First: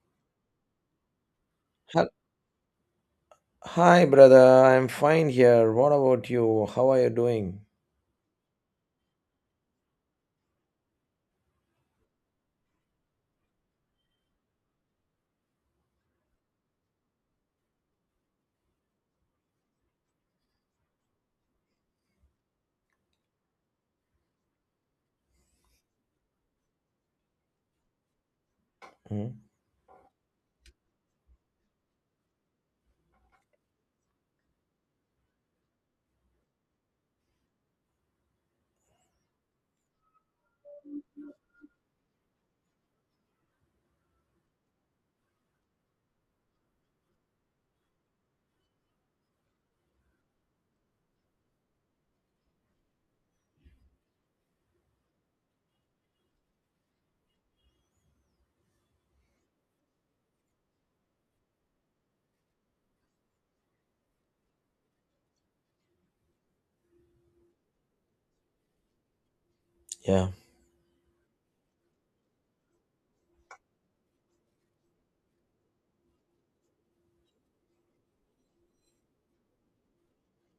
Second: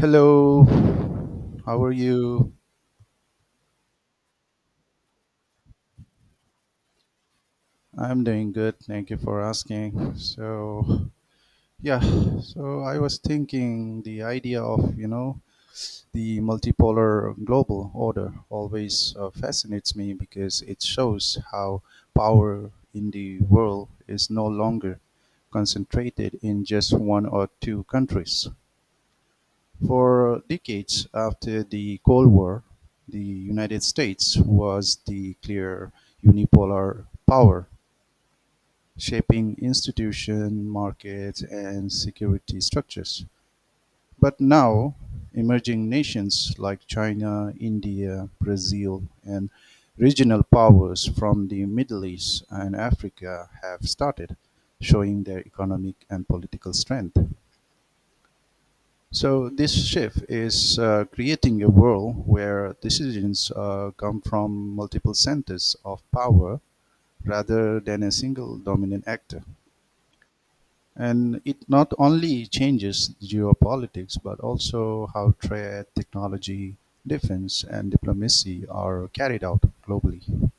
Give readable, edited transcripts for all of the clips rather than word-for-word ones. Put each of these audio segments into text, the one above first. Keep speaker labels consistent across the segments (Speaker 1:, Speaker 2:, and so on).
Speaker 1: Hello, how are
Speaker 2: Hel-
Speaker 1: you?
Speaker 2: Hi, brother. I'm fine here. What about you? How are you doing?
Speaker 1: I'm doing good, thank you for asking. Yeah, so I was thinking the idea of, you know, the multipolar global order always fascinates me because it shows how power in the world is no longer concentrated in just one or two countries.
Speaker 2: Hmm?
Speaker 1: For decades after the Cold War, the United States was the clear unipolar power, shaping institution, markets, and security structures. But now, emerging nations like China, India, Brazil, and regional powers from the Middle East and Africa have started showing their economic and political strength. So this shift is creating a world where decisions come from multiple centers of power rather than a single dominant actor.
Speaker 2: Yeah.
Speaker 1: And it not only changes geopolitics, but also how trade, technology, defense, and diplomacy are carried out globally.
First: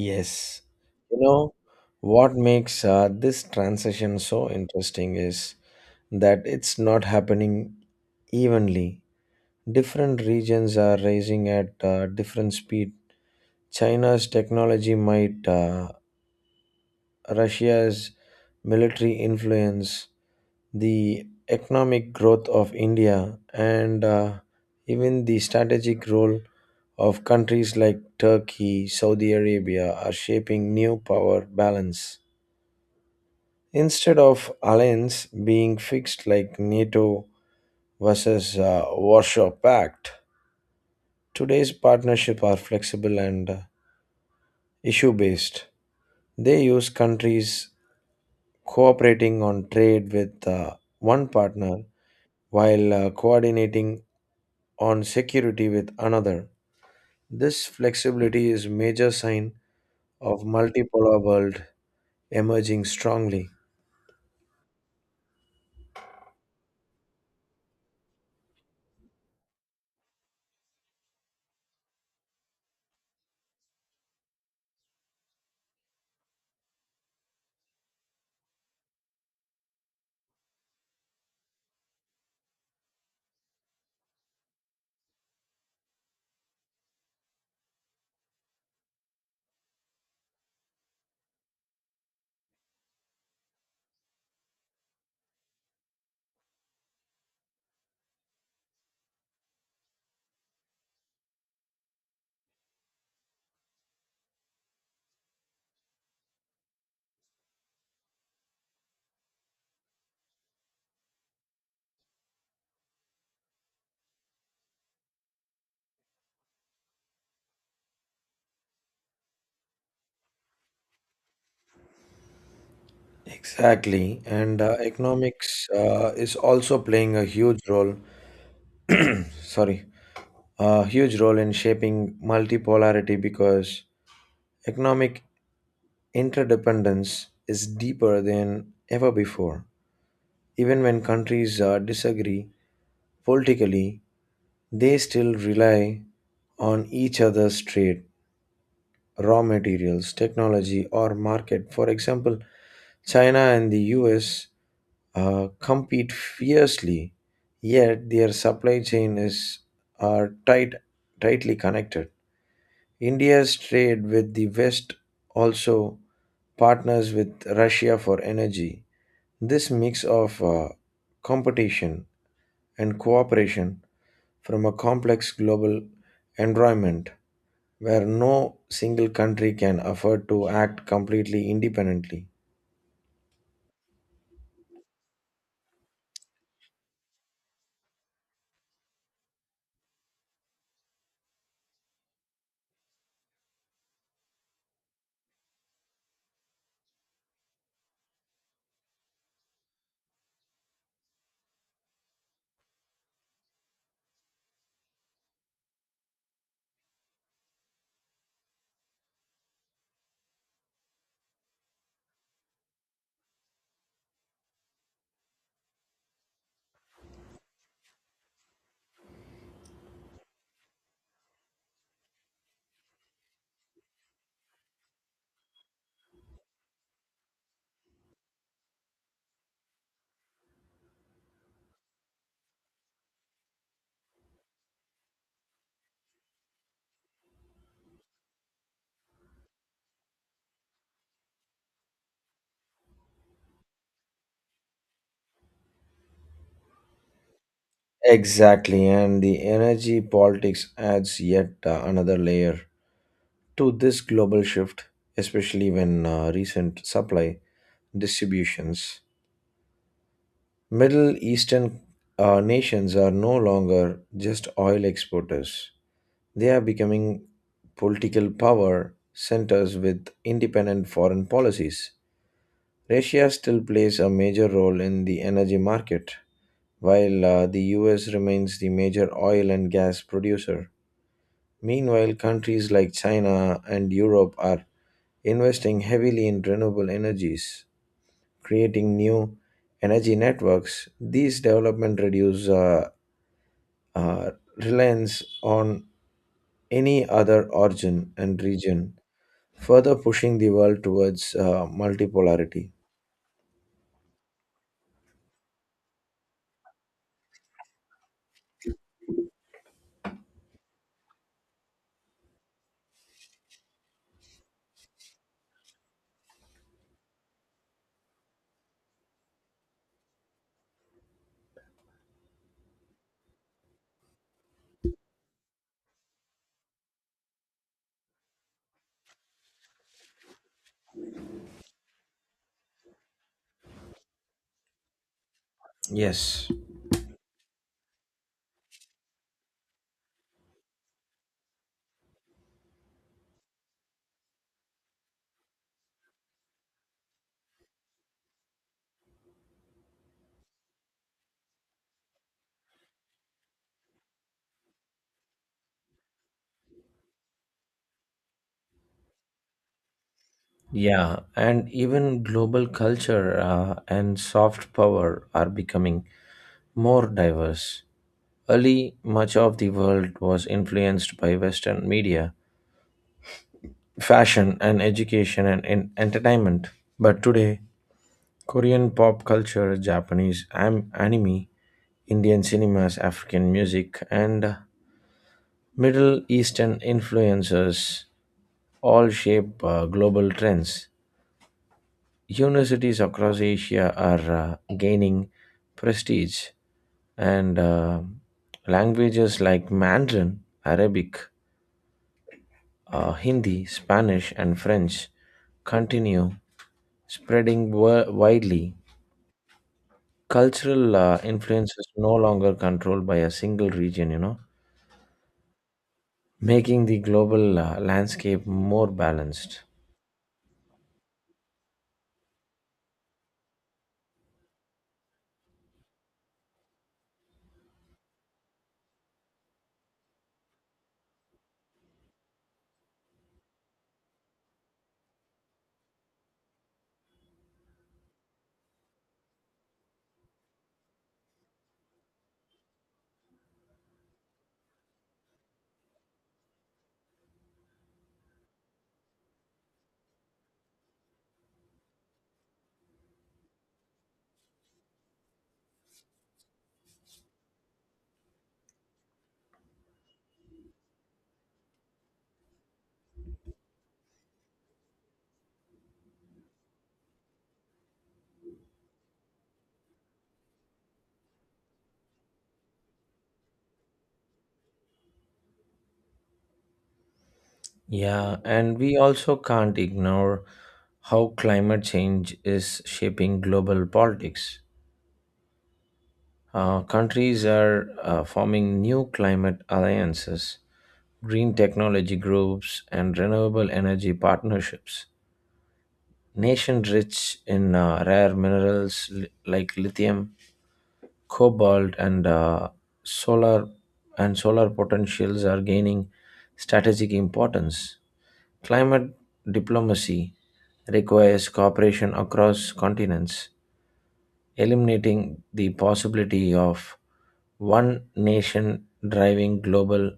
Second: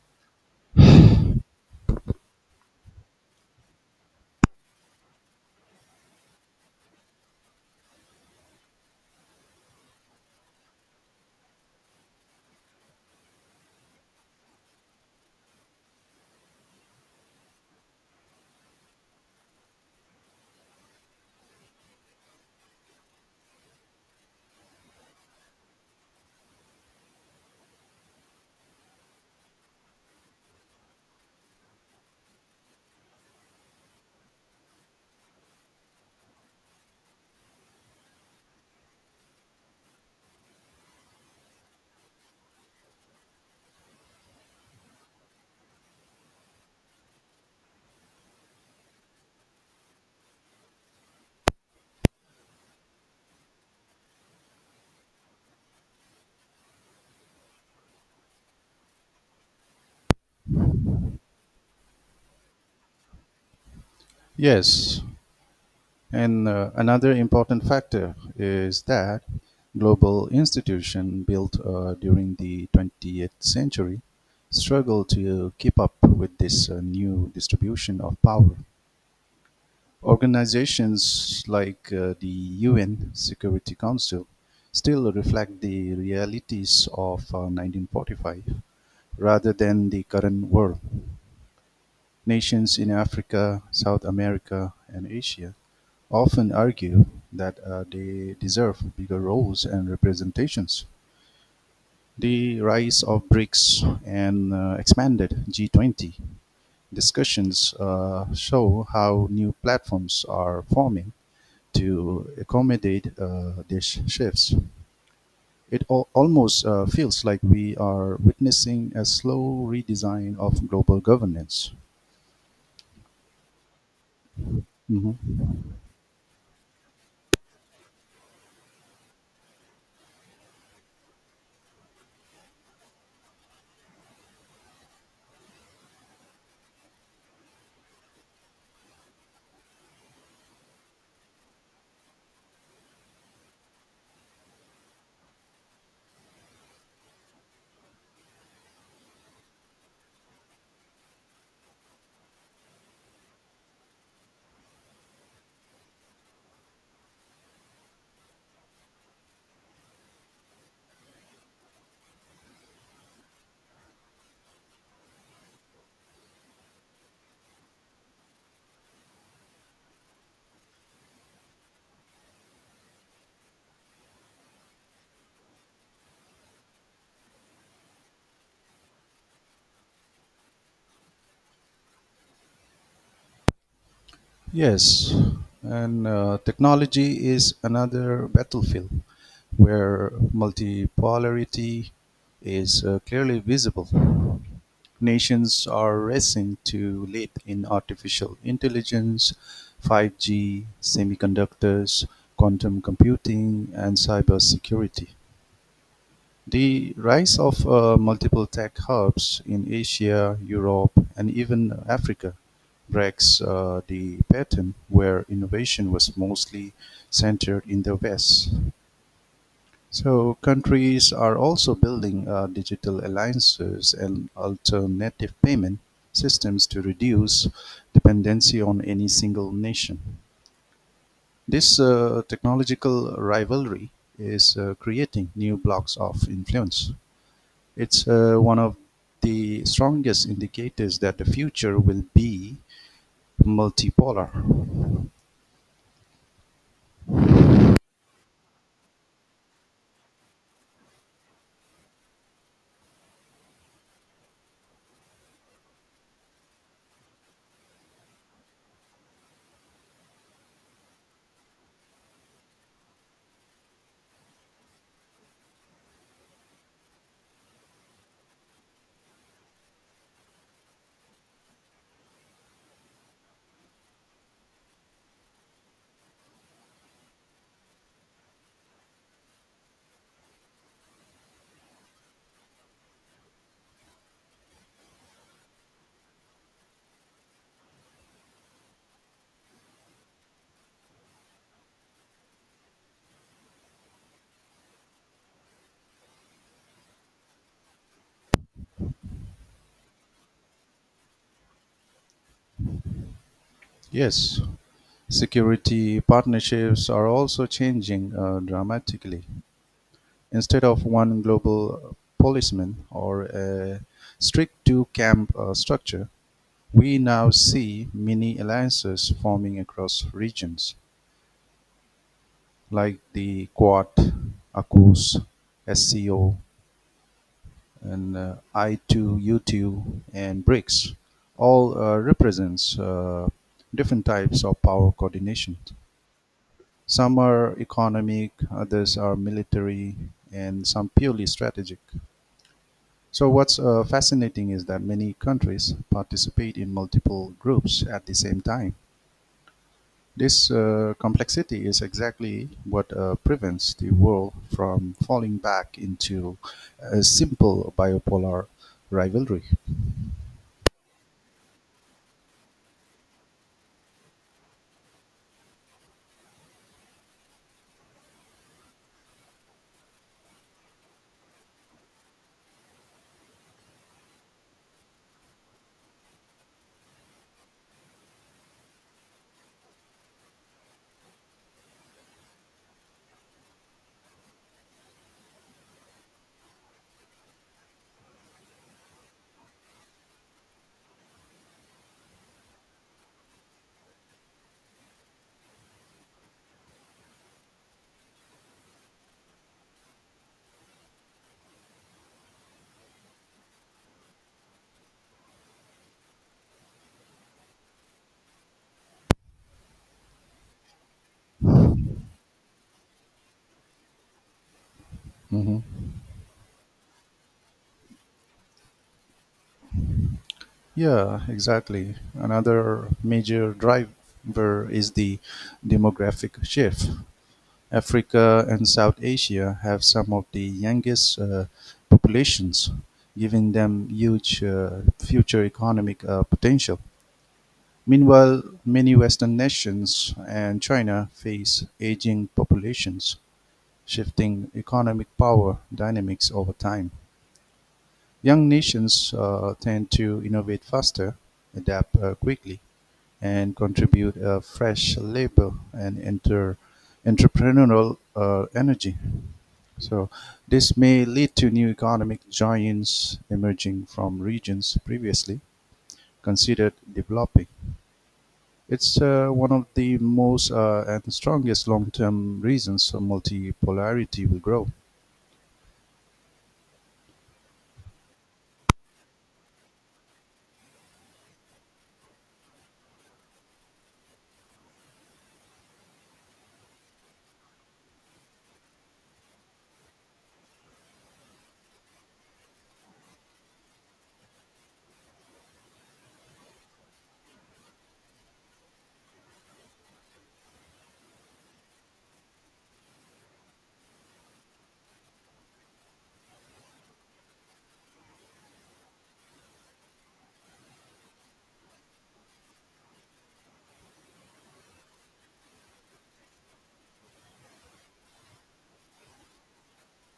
Speaker 2: Yes. You know, what makes this transition so interesting is that it's not happening evenly. Different regions are rising at different speed. China's technology might, Russia's military influence, the economic growth of India and even the strategic role of countries like Turkey, Saudi Arabia are shaping new power balance. Instead of alliance being fixed like NATO versus Warsaw Pact, today's partnership are flexible and issue based. They use countries cooperating on trade with one partner while coordinating on security with another. This flexibility is major sign of multipolar world emerging strongly.
Speaker 1: Yes, and another important factor is that global institutions built during the 20th century struggle to keep up with this new distribution of power. Organizations like the UN Security Council still reflect the realities of 1945 rather than the current world. Nations in Africa, South America, and Asia often argue that they deserve bigger roles and representations. The rise of BRICS and expanded G20 discussions show how new platforms are forming to accommodate these shifts. Almost feels like we are witnessing a slow redesign of global governance.
Speaker 2: Exactly, and
Speaker 1: Mhm.
Speaker 2: economics is also playing a huge role. Sorry, a huge role in shaping multipolarity because economic interdependence is deeper than ever before. Even when countries disagree politically, they still rely on each other's trade raw materials, technology, or market. For example, China and the US compete fiercely, yet their supply chain is are tight, tightly connected. India's trade with the West also partners with Russia for energy. This mix of competition and cooperation from a complex global environment where no single country can afford to act completely independently.
Speaker 1: Yes, and technology is another battlefield where multipolarity is clearly visible. Nations are racing to lead in artificial intelligence, 5G, semiconductors, quantum computing, and cybersecurity. The rise of multiple tech hubs in Asia, Europe, and even Africa breaks the pattern where innovation was mostly centered in the West. So, countries are also building digital alliances and alternative payment systems to reduce dependency on any single nation. This technological rivalry is creating new blocks of influence. It's one of the strongest indicators that the future will be multipolar.
Speaker 2: Exactly, and the energy politics adds yet another layer to this global shift, especially when recent supply distributions. Middle Eastern nations are no longer just oil exporters, they are becoming political power centers with independent foreign policies. Russia still plays a major role in the energy market, while the US remains the major oil and gas producer. Meanwhile, countries like China and Europe are investing heavily in renewable energies, creating new energy networks. These developments reduce uh, reliance on any other origin and region, further pushing the world towards multipolarity.
Speaker 1: Yes, security partnerships are also changing dramatically. Instead of one global policeman or a strict two camp structure, we now see mini alliances forming across regions like the Quad, ACUS, SCO, and I2, U2, and BRICS all represents different types of power coordination.
Speaker 2: Yes.
Speaker 1: Some are economic, others are military, and some purely strategic. So what's fascinating is that many countries participate in multiple groups at the same time. This complexity is exactly what prevents the world from falling back into a simple bipolar rivalry.
Speaker 2: Yeah, and even global culture and soft power are becoming more diverse. Early, much of the world was influenced by Western media, fashion, and education and entertainment. But today, Korean pop culture, Japanese anime, Indian cinemas, African music, and Middle Eastern influences all shape global trends. Universities across Asia are gaining prestige, and languages like Mandarin, Arabic, Hindi, Spanish, and French continue spreading widely. Cultural influence is no longer controlled by a single region, making the global landscape more balanced.
Speaker 1: Yeah, exactly. Another major driver is the demographic shift. Africa and South Asia have some of the youngest populations, giving them huge future economic potential. Meanwhile, many Western nations and China face aging populations, shifting economic power dynamics over time. Young nations tend to innovate faster, adapt quickly, and contribute a fresh labor and entrepreneurial energy. So, this may lead to new economic giants emerging from regions previously considered developing. It's one of the most and strongest long term reasons for multipolarity will grow.
Speaker 2: Yeah, and we also can't ignore how climate change is shaping global politics. Countries are forming new climate alliances, green technology groups, and renewable energy partnerships. Nations rich in rare minerals like lithium, cobalt, and solar solar potentials are gaining strategic importance. Climate diplomacy requires cooperation across continents eliminating the possibility of one nation driving global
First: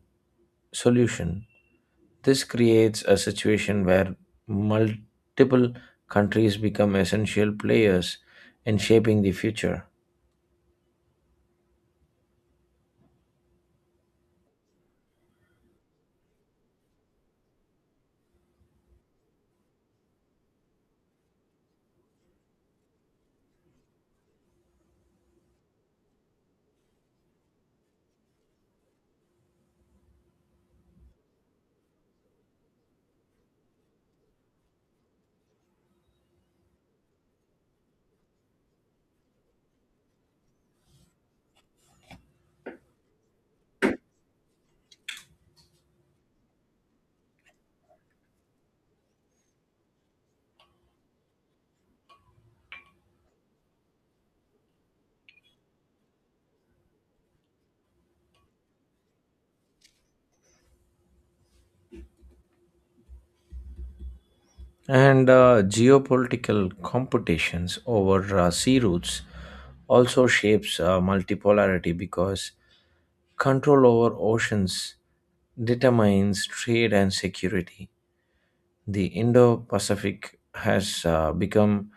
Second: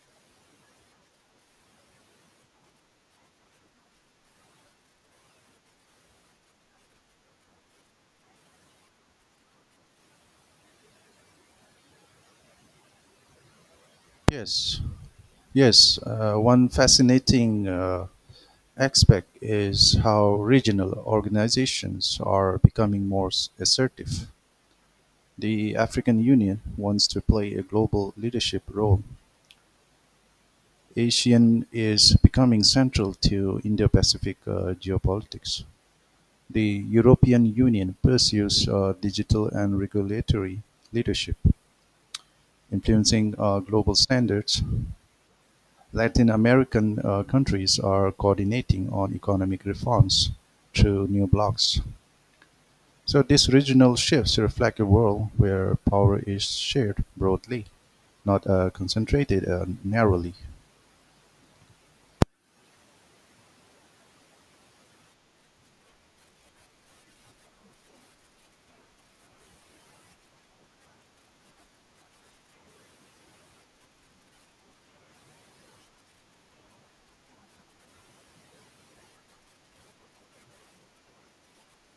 Speaker 2: solution. This creates a situation where multiple countries become essential players in shaping the future.
Speaker 1: Yes, yes. One fascinating aspect is how regional organizations are becoming assertive. The African Union wants to play a global leadership role; ASEAN is becoming central to Indo-Pacific geopolitics. The European Union pursues digital and regulatory leadership, influencing global standards. Latin American countries are coordinating on economic reforms through new blocs. So these regional shifts reflect a world where power is shared broadly, not concentrated narrowly.
Speaker 2: And geopolitical competitions over sea routes also shapes multipolarity because control over oceans determines trade and security the Indo Pacific has become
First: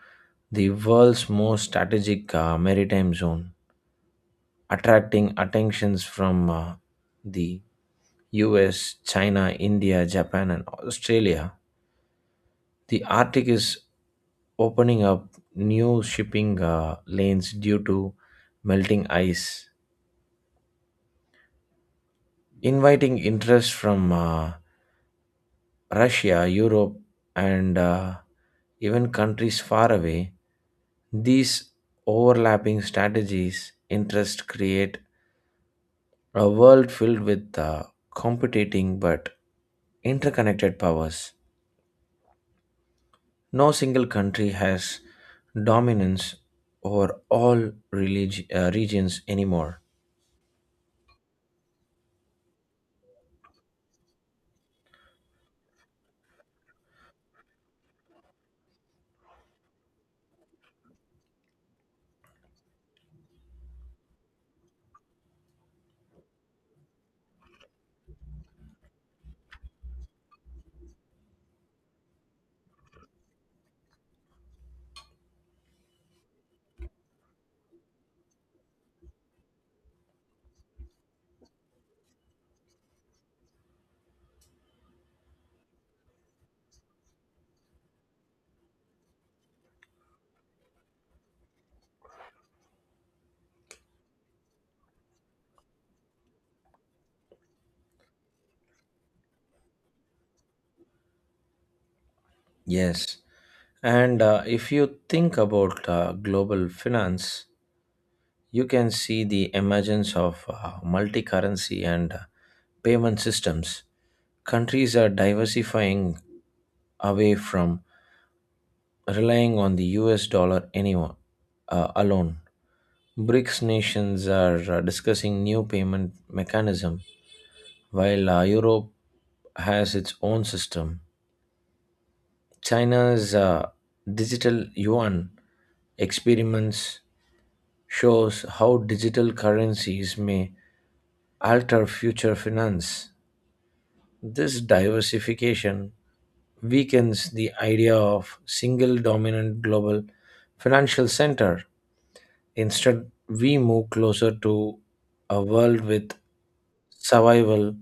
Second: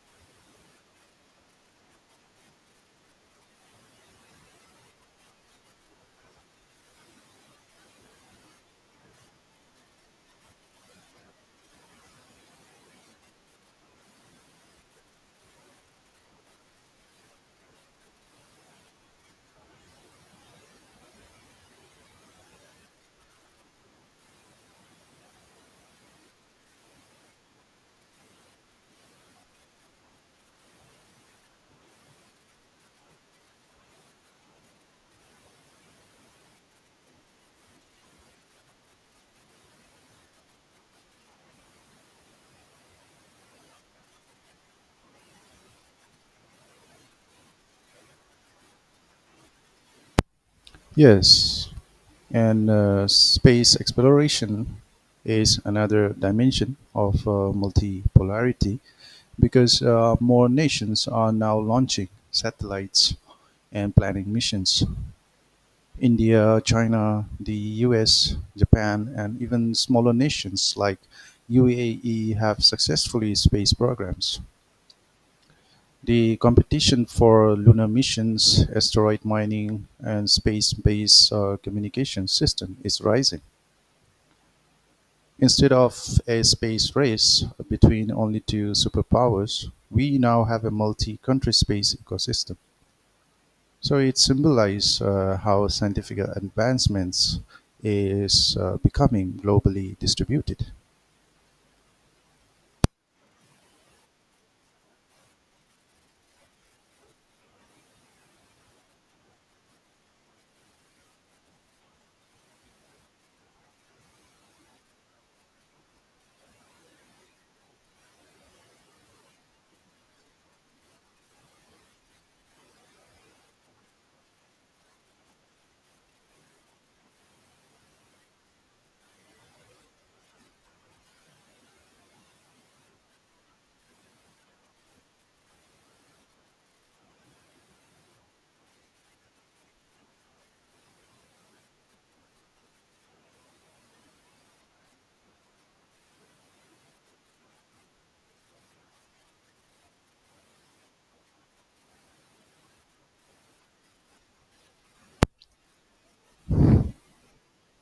Speaker 2: the world's most strategic maritime zone, attracting attentions from the US, China, India, Japan, and Australia. The Arctic is opening up new shipping lanes due to melting ice, inviting interest from Russia, Europe, and even countries far away, these overlapping strategies interests create a world filled with competing but interconnected powers. No single country has dominance over all regions anymore.
Speaker 1: Yes, and space exploration is another dimension of multipolarity because more nations are now launching satellites and planning missions. India, China, the US, Japan, and even smaller nations like UAE have successfully space programs. The competition for lunar missions, asteroid mining, and space based communication system is rising. Instead of a space race between only two superpowers, we now have a multi country space ecosystem. So it symbolizes how scientific advancements is becoming globally distributed.
Speaker 2: Yes, and if you think about global finance, you can see the emergence of multi currency and payment systems. Countries are diversifying away from relying on the US dollar anymore, alone. BRICS nations are discussing new payment mechanism, while Europe has its own system. China's digital yuan experiments shows how digital currencies may alter future finance. This diversification weakens the idea of single dominant global financial center. Instead, we move closer to a world with survival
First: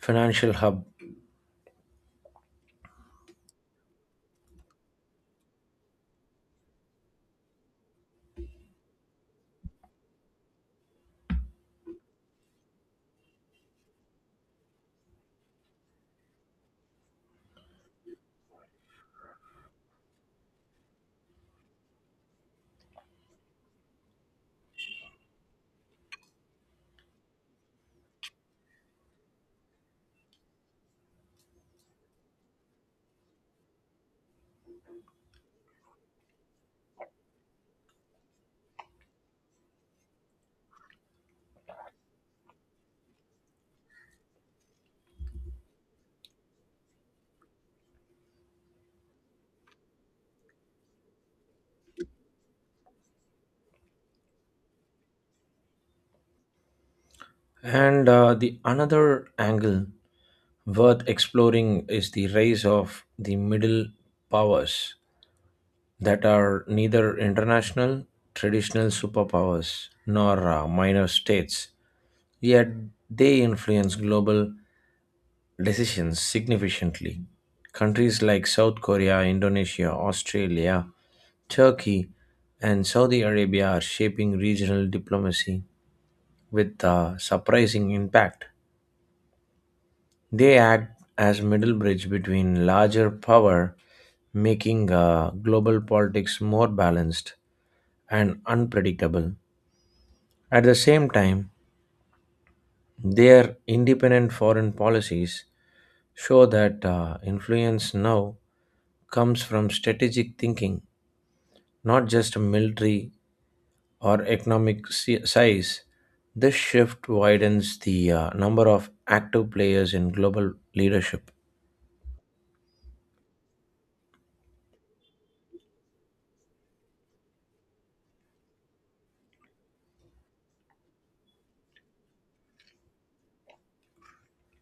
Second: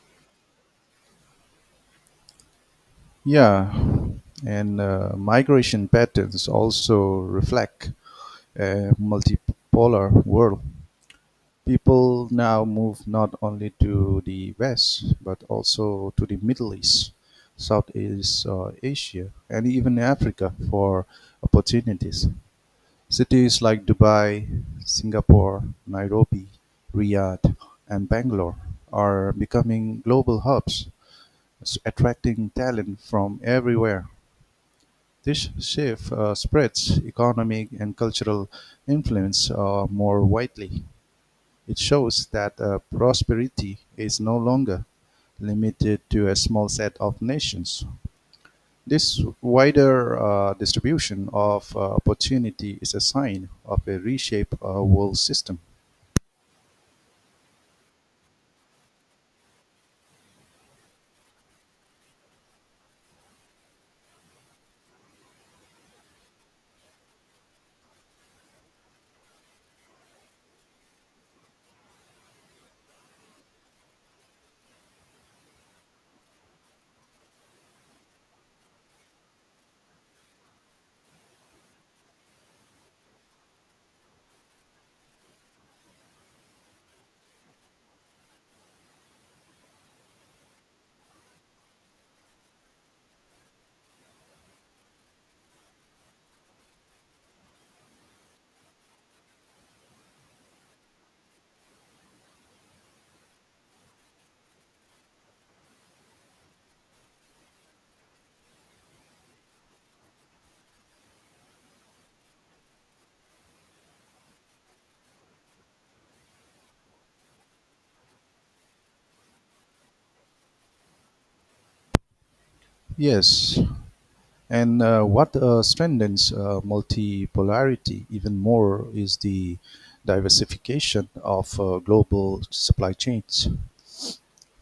Speaker 2: financial hub.
Speaker 1: Yeah, and migration patterns also reflect a multipolar world. People now move not only to the west but also to the Middle East, Southeast Asia, and even Africa for opportunities. Cities like Dubai, Singapore, Nairobi, Riyadh and Bangalore are becoming global hubs, attracting talent from everywhere. This shift spreads economic and cultural influence more widely. It shows that prosperity is no longer limited to a small set of nations. This wider distribution of opportunity is a sign of a reshaped world system.
Speaker 2: And the another angle worth exploring is the rise of the middle powers that are neither international traditional superpowers nor minor states yet they influence global decisions significantly. Countries like South Korea, Indonesia, Australia, Turkey, and Saudi Arabia are shaping regional diplomacy with a surprising impact. They act as middle bridge between larger power, making global politics more balanced and unpredictable. At the same time, their independent foreign policies show that influence now comes from strategic thinking, not just military or economic size. This shift widens the number of active players in global leadership.
Speaker 1: Yes, and what strengthens multipolarity even more is the diversification of global supply chains.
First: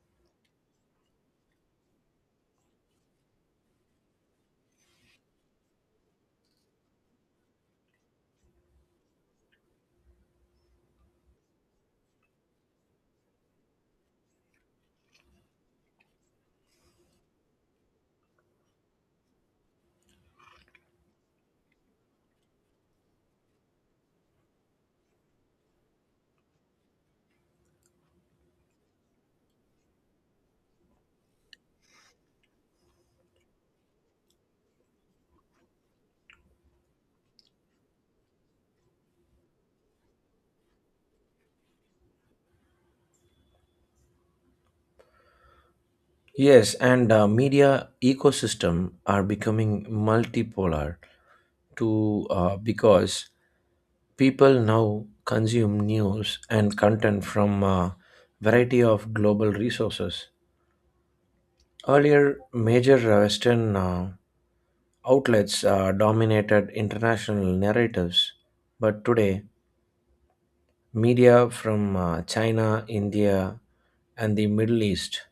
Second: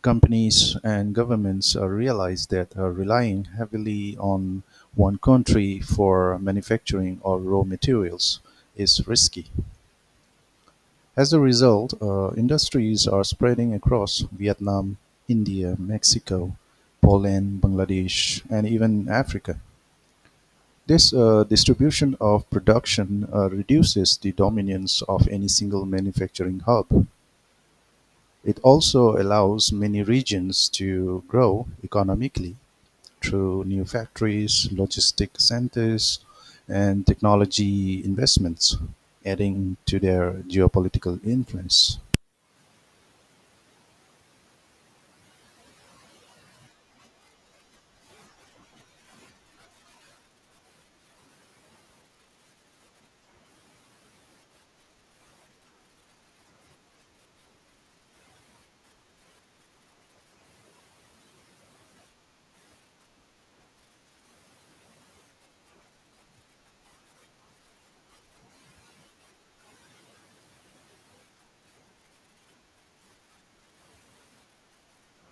Speaker 1: Companies and governments realize that relying heavily on one country for manufacturing or raw materials is risky. As a result, industries are spreading across Vietnam, India, Mexico, Poland, Bangladesh, and even Africa. This distribution of production reduces the dominance of any single manufacturing hub. It also allows many regions to grow economically through new factories, logistic centers, and technology investments, adding to their geopolitical influence.
Speaker 2: Yes, and media ecosystem are becoming multipolar to because people now consume news and content from a variety of global resources. Earlier, major Western outlets dominated international narratives, but today, media from China, India, and the Middle East,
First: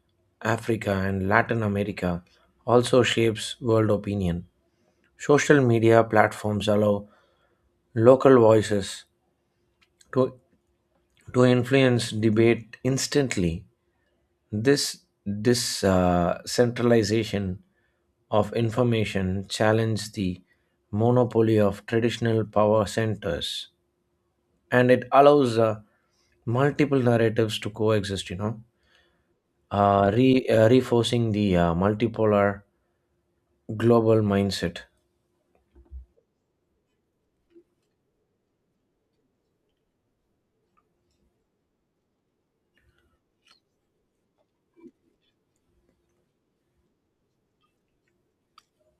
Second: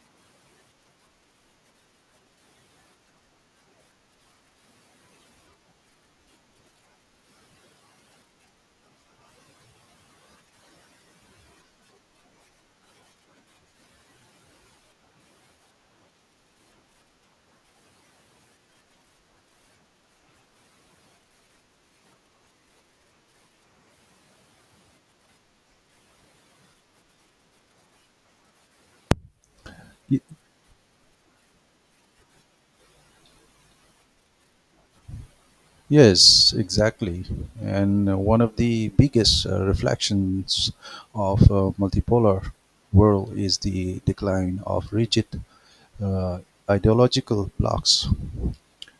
Speaker 2: Africa, and Latin America also shapes world opinion. Social media platforms allow local voices to, to influence debate instantly. This this centralization of information challenged the monopoly of traditional power centers, and it allows multiple narratives to coexist. You know, re Reinforcing the multipolar global mindset
Speaker 1: Yes, exactly. And one of the biggest reflections of a multipolar world is the decline of rigid uh, ideological blocks.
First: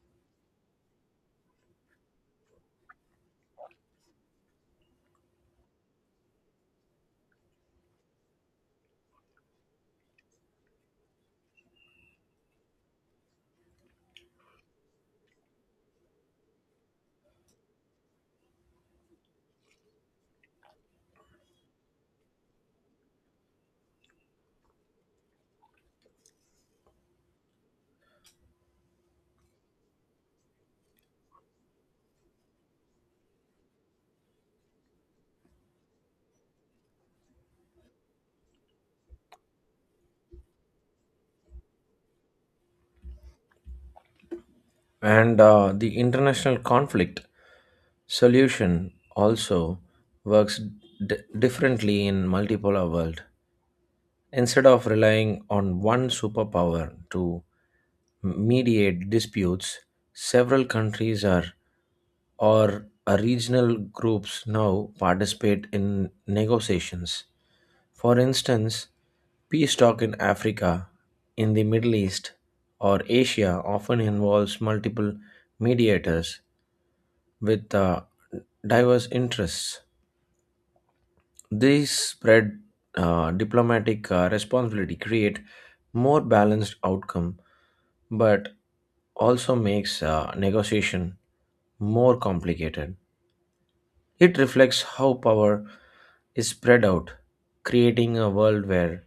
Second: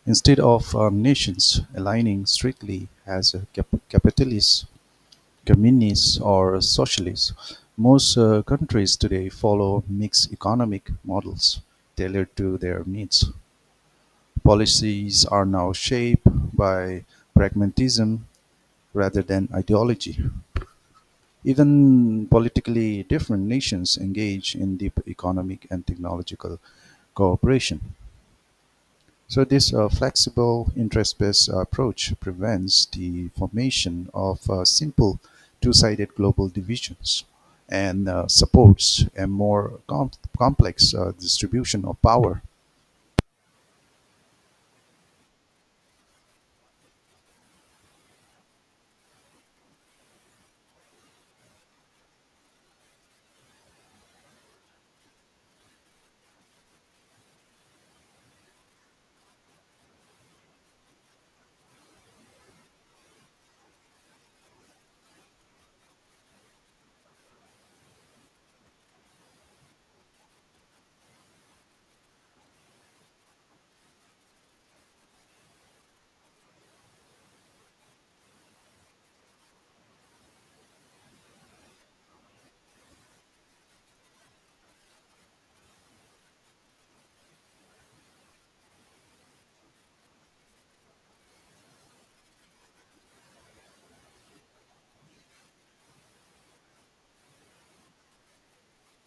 Speaker 1: Instead of nations aligning strictly as a capitalist, communist, or socialist, most countries today follow mixed economic models tailored to their needs. Policies are now shaped by pragmatism rather than ideology. Even politically different nations engage in deep economic and technological cooperation. So, this flexible interest based approach prevents the formation of simple two sided global divisions and supports a complex distribution of power.
Speaker 2: and the international conflict solution also works differently in multipolar world. Instead of relying on one superpower to mediate disputes, several countries are or regional groups now participate in negotiations. For instance, peace talk in Africa, in the Middle East, or Asia often involves multiple mediators with diverse interests. These spread diplomatic responsibility create more balanced outcome, but also makes negotiation more complicated. It reflects how power is spread out, creating a world where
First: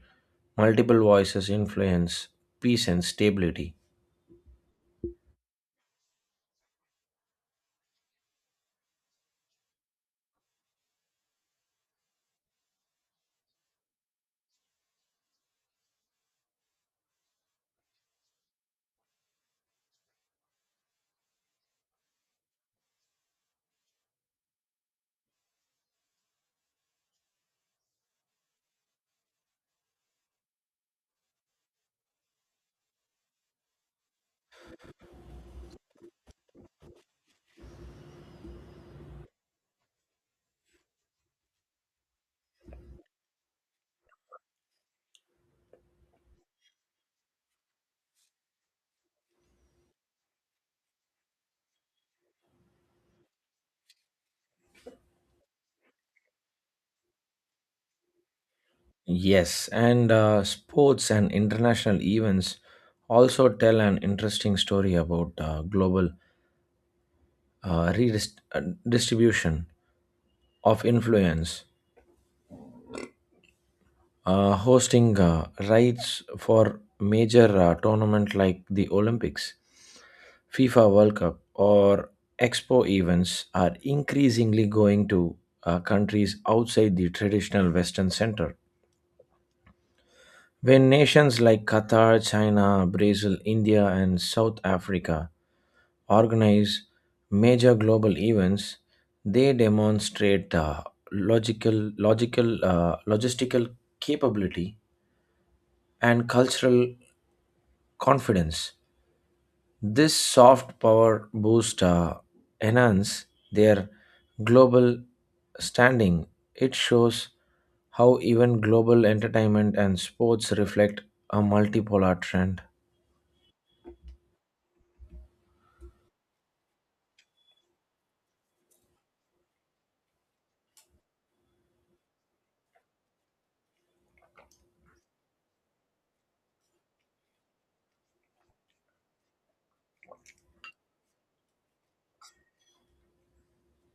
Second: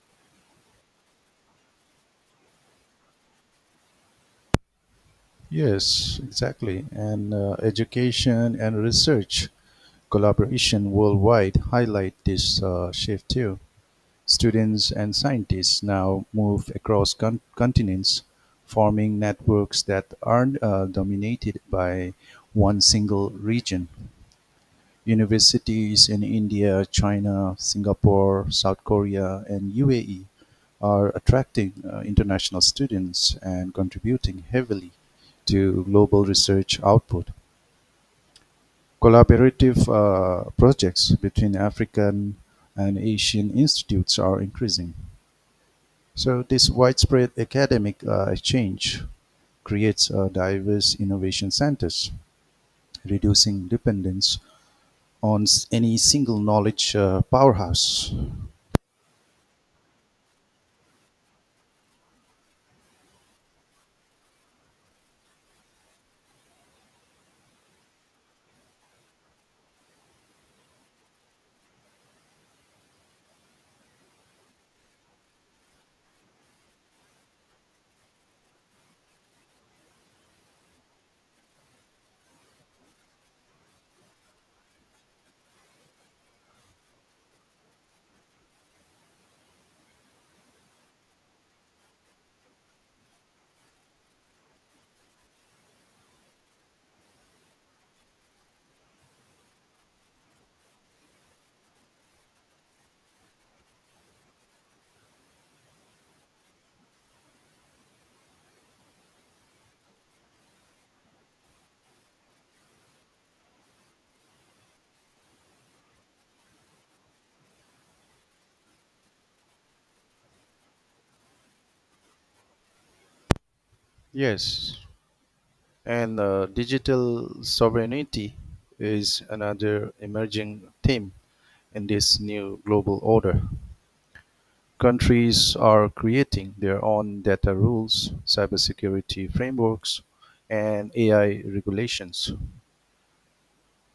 Speaker 2: multiple voices influence peace and stability.
Speaker 1: Yes, exactly. And education and research collaboration worldwide highlight this shift too. Students and scientists now move across continents, forming networks that aren't dominated by one single region. Universities in India, China, Singapore, South Korea, and UAE are attracting international students and contributing heavily to global research output. Collaborative projects between African and Asian institutes are increasing. So, this widespread academic exchange creates diverse innovation centers, reducing dependence on any single knowledge powerhouse.
Speaker 2: Yes, and sports and international events also tell an interesting story about global redistribution of influence, hosting rights for major tournament like the Olympics, FIFA World Cup, or Expo events are increasingly going to countries outside the traditional Western center. When nations like Qatar, China, Brazil, India, and South Africa organize major global events, they demonstrate logistical capability and cultural confidence. This soft power boost enhance their global standing. It shows how even global entertainment and sports reflect a multipolar trend.
Speaker 1: Yes, and digital sovereignty is another emerging theme in this new global order. Countries are creating their own data rules, cybersecurity frameworks, and AI regulations.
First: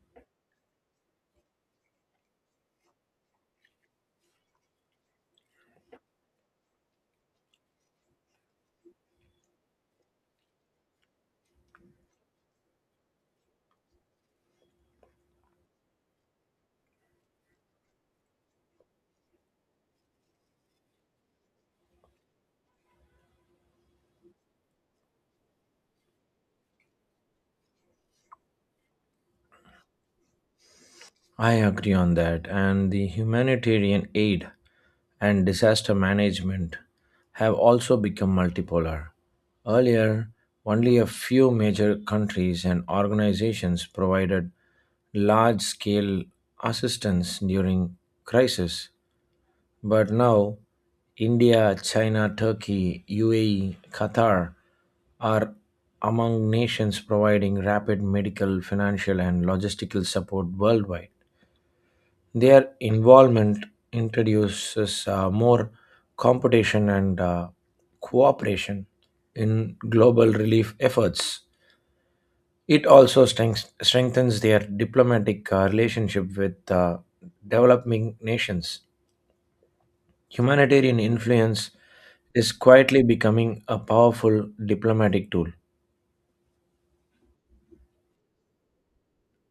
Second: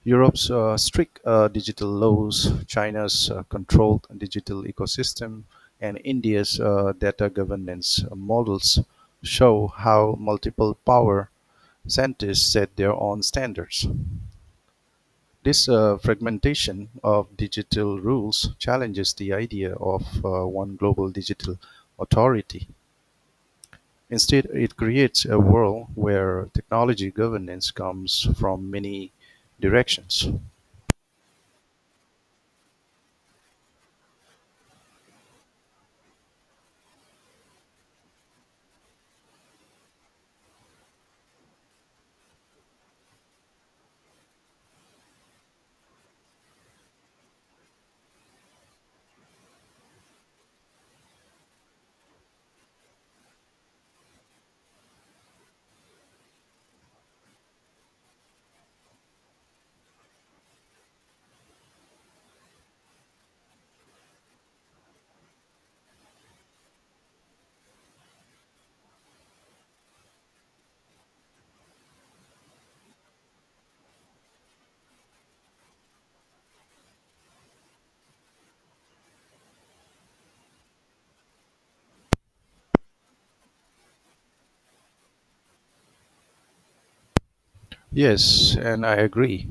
Speaker 1: Europe's strict digital laws, China's controlled digital ecosystem, and India's data governance models show how multiple power scientists set their own standards. This fragmentation of digital rules challenges the idea of one global digital authority. Instead, it creates a world where technology governance comes from many directions.
Speaker 2: I agree on that, and the humanitarian aid and disaster management have also become multipolar. Earlier, only a few major countries and organizations provided large scale assistance during crisis, but now India, China, Turkey, UAE, Qatar are among nations providing rapid medical, financial, and logistical support worldwide. Their involvement introduces more competition and cooperation in global relief efforts. It also strengthens their diplomatic relationship with developing nations. Humanitarian influence is quietly becoming a powerful diplomatic tool.
Speaker 1: Yes, and I agree.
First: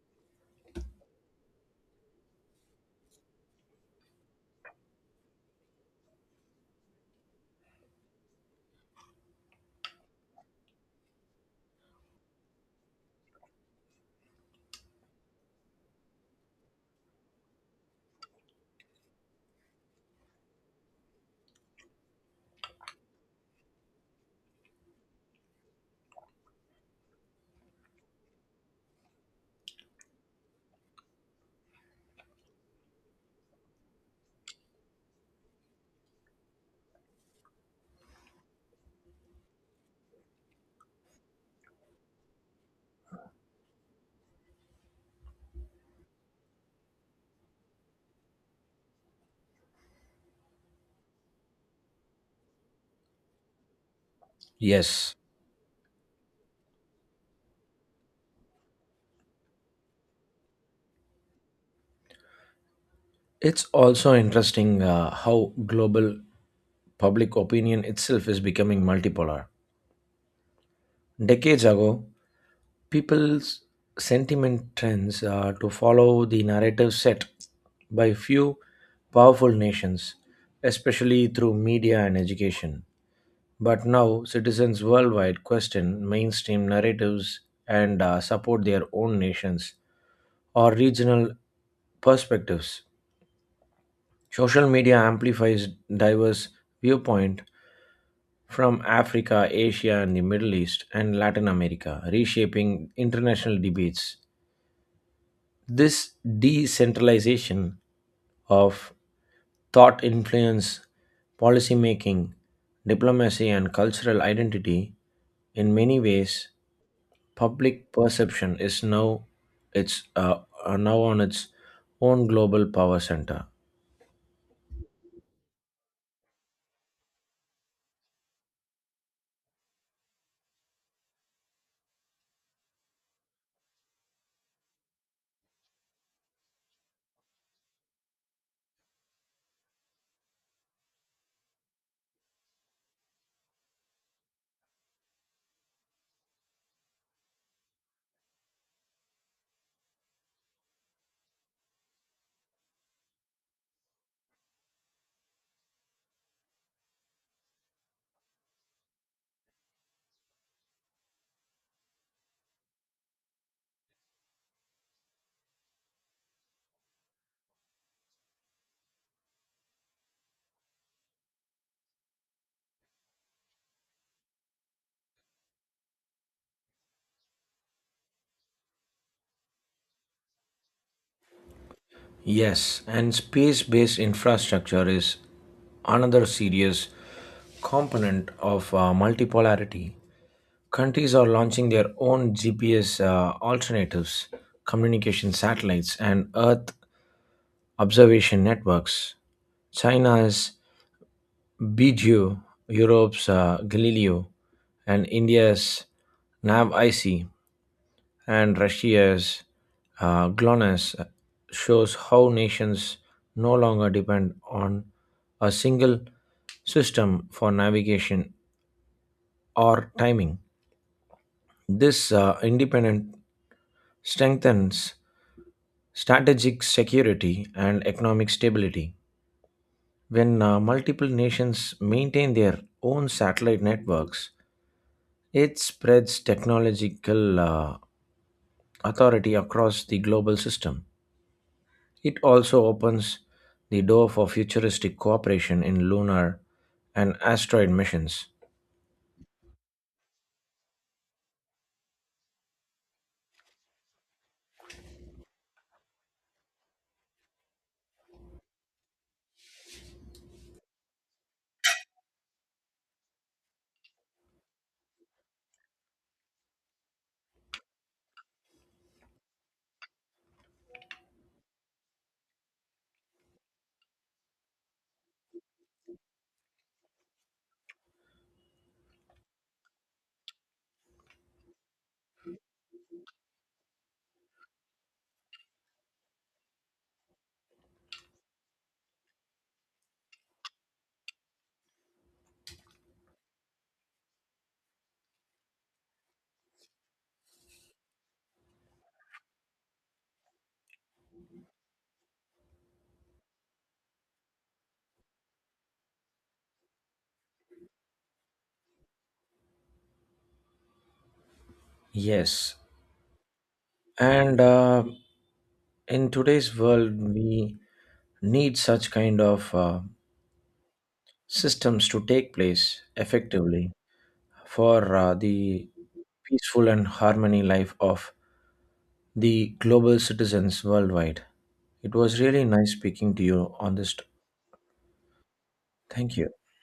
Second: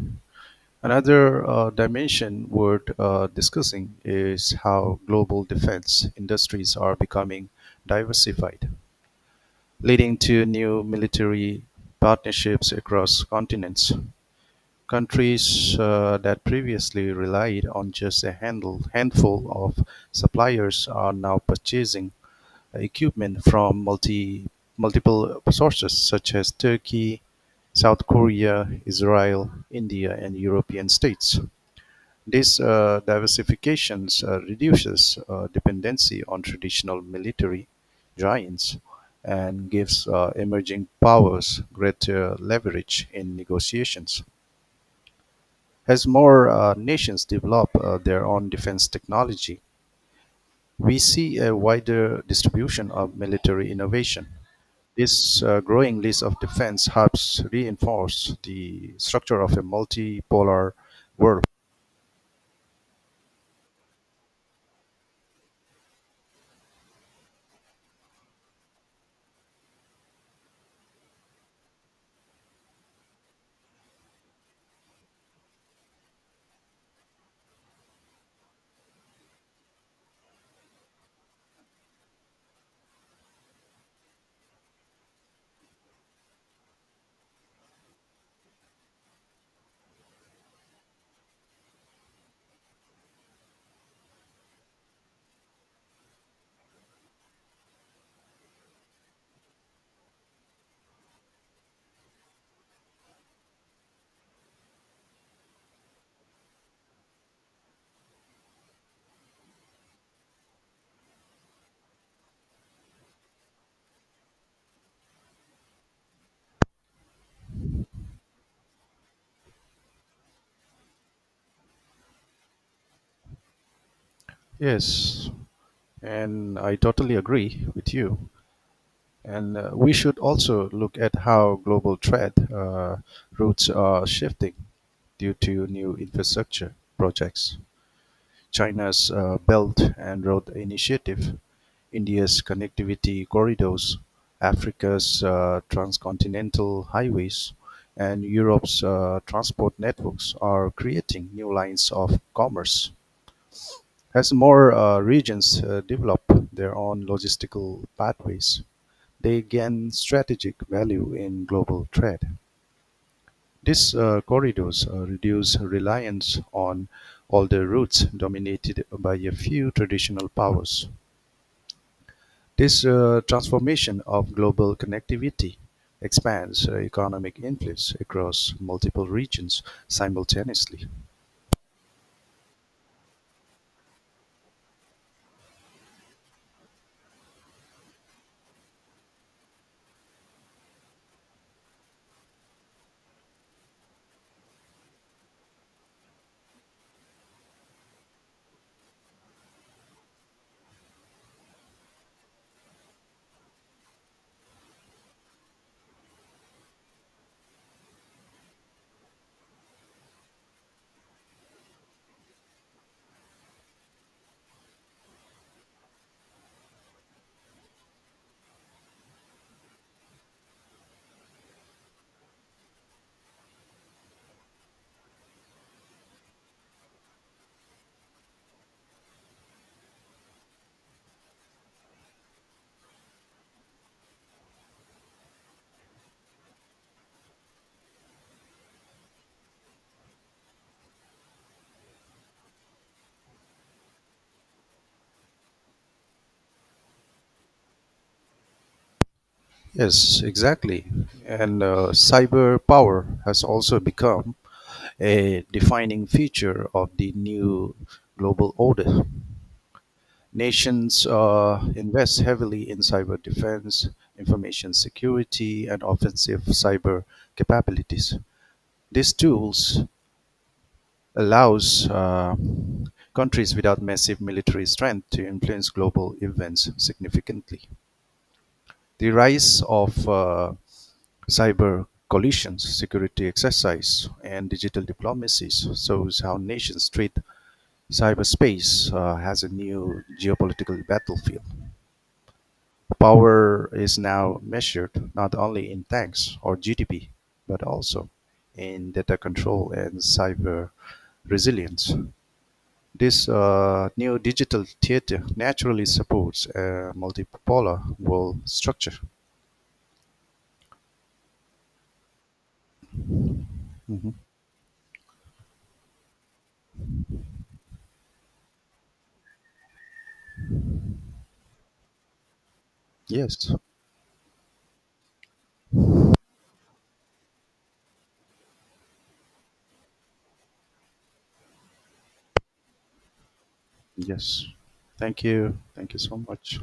Speaker 1: Another dimension worth discussing is how global defense industries are becoming diversified, leading to new military partnerships across continents. Countries that previously relied on just handful of suppliers are now purchasing equipment from multiple sources, such as Turkey, South Korea, Israel, India, and European states. This diversification reduces dependency on traditional military giants and gives emerging powers greater leverage in negotiations. As more nations develop their own defense technology, we see a wider distribution of military innovation.
Speaker 2: Yes,
Speaker 1: This growing list of defense helps reinforce the structure of a multipolar world.
Speaker 2: it's also interesting how global public opinion itself is becoming multipolar. Decades ago, people's sentiment trends to follow the narrative set by few powerful nations, especially through media and education. But now, citizens worldwide question mainstream narratives and support their own nations or regional perspectives. Social media amplifies diverse viewpoint from Africa, Asia, and the Middle East and Latin America, reshaping international debates. This decentralization of thought influence policy making, diplomacy, and cultural identity. In many ways, public perception is it's uh, now on its own global power center.
Speaker 1: Yes, and I totally agree with you. And we should also look at how global trade routes are shifting due to new infrastructure projects. China's Belt and Road Initiative, India's connectivity corridors, Africa's transcontinental highways, and Europe's transport networks are creating new lines of commerce. As more regions develop their own logistical pathways, they gain strategic value in global trade. These corridors reduce reliance on older routes dominated by a few traditional powers. This transformation of global connectivity expands economic influence across multiple regions simultaneously.
Speaker 2: Yes, and space based infrastructure is another serious component of multipolarity. Countries are launching their own GPS alternatives, communication satellites, and Earth observation networks. China's Beidou, Europe's Galileo, and India's NavIC and Russia's GLONASS shows how nations no longer depend on a single system for navigation or timing. This independence strengthens strategic security and economic stability. When multiple nations maintain their own satellite networks, it spreads technological authority across the global system. It also opens the door for futuristic cooperation in lunar and asteroid missions.
Speaker 1: Yes, exactly. And cyber power has also become a defining feature of the new global order. Nations invest heavily in cyber defense, information security, and offensive cyber capabilities. These tools allows countries without massive military strength to influence global events significantly. The rise of cyber coalitions, security exercise, and digital diplomacies shows how nations treat cyberspace has a new geopolitical battlefield. Power is now measured not only in tanks or GDP, but also in data control and cyber resilience. This new digital theater naturally supports a multipolar world structure.
Speaker 2: Yes,
Speaker 1: Mhm.
Speaker 2: and in today's world, we need such kind of systems to take place
Speaker 1: Yes,
Speaker 2: effectively for the peaceful and harmony life of the global citizens worldwide. It was really nice speaking to you on this.
Speaker 1: yes. Thank you. Thank you
Speaker 2: Thank
Speaker 1: so
Speaker 2: you.
Speaker 1: much.